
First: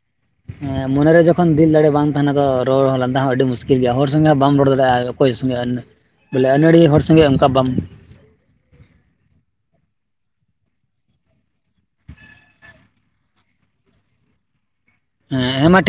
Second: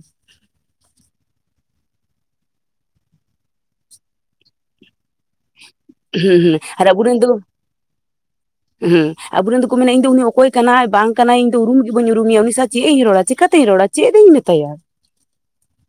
ᱦᱮᱸ ᱢᱚᱱᱮᱨᱮ ᱡᱚᱠᱷᱚᱱ ᱫᱤᱞ ᱫᱟᱲᱮ ᱵᱟᱝ ᱛᱟᱦᱮᱱᱟ ᱛᱚ ᱨᱚᱲ ᱞᱟᱸᱫᱟ ᱦᱚᱸ ᱟᱹᱰᱤ ᱢᱩᱥᱠᱤᱞ ᱜᱮᱭᱟ ᱦᱚᱲ ᱥᱚᱸᱜᱮ ᱦᱚᱸ ᱵᱟᱢ ᱨᱚᱲ ᱫᱟᱲᱮᱭᱟᱜᱼᱟ᱾ ᱚᱠᱚᱭ ᱥᱚᱸᱜᱮ ᱦᱩᱸ ᱵᱚᱞᱮ ᱦᱩᱸ ᱟᱹᱱᱟᱹᱲᱤ ᱦᱚᱲ ᱥᱚᱸᱜᱮ ᱚᱱᱠᱟ ᱵᱟᱢ ᱼᱼ ᱦᱩᱸ ᱟᱵᱩᱨᱮᱱ ᱫᱚᱠᱚ ᱢᱮᱱᱟ ᱤᱧ ᱫᱚ ᱩᱱᱤ ᱚᱠᱚᱭ ᱠᱟᱱᱟᱭ ᱵᱟᱝ ᱠᱟᱱᱟ ᱤᱧ ᱫᱚ ᱩᱨᱩᱢ ᱜᱮ ᱵᱟᱹᱧ ᱩᱨᱩᱢᱭᱟ ᱩᱱᱤ ᱥᱟᱶ ᱪᱮᱫ ᱤᱧ ᱨᱚᱲᱟ ᱪᱮᱠᱟᱛᱤᱧ ᱨᱚᱲᱟ᱾ ᱪᱮᱫ ᱤᱧ ᱢᱮᱛᱟᱭᱟ ᱦᱮᱸ ᱮᱢᱟ ᱼᱼ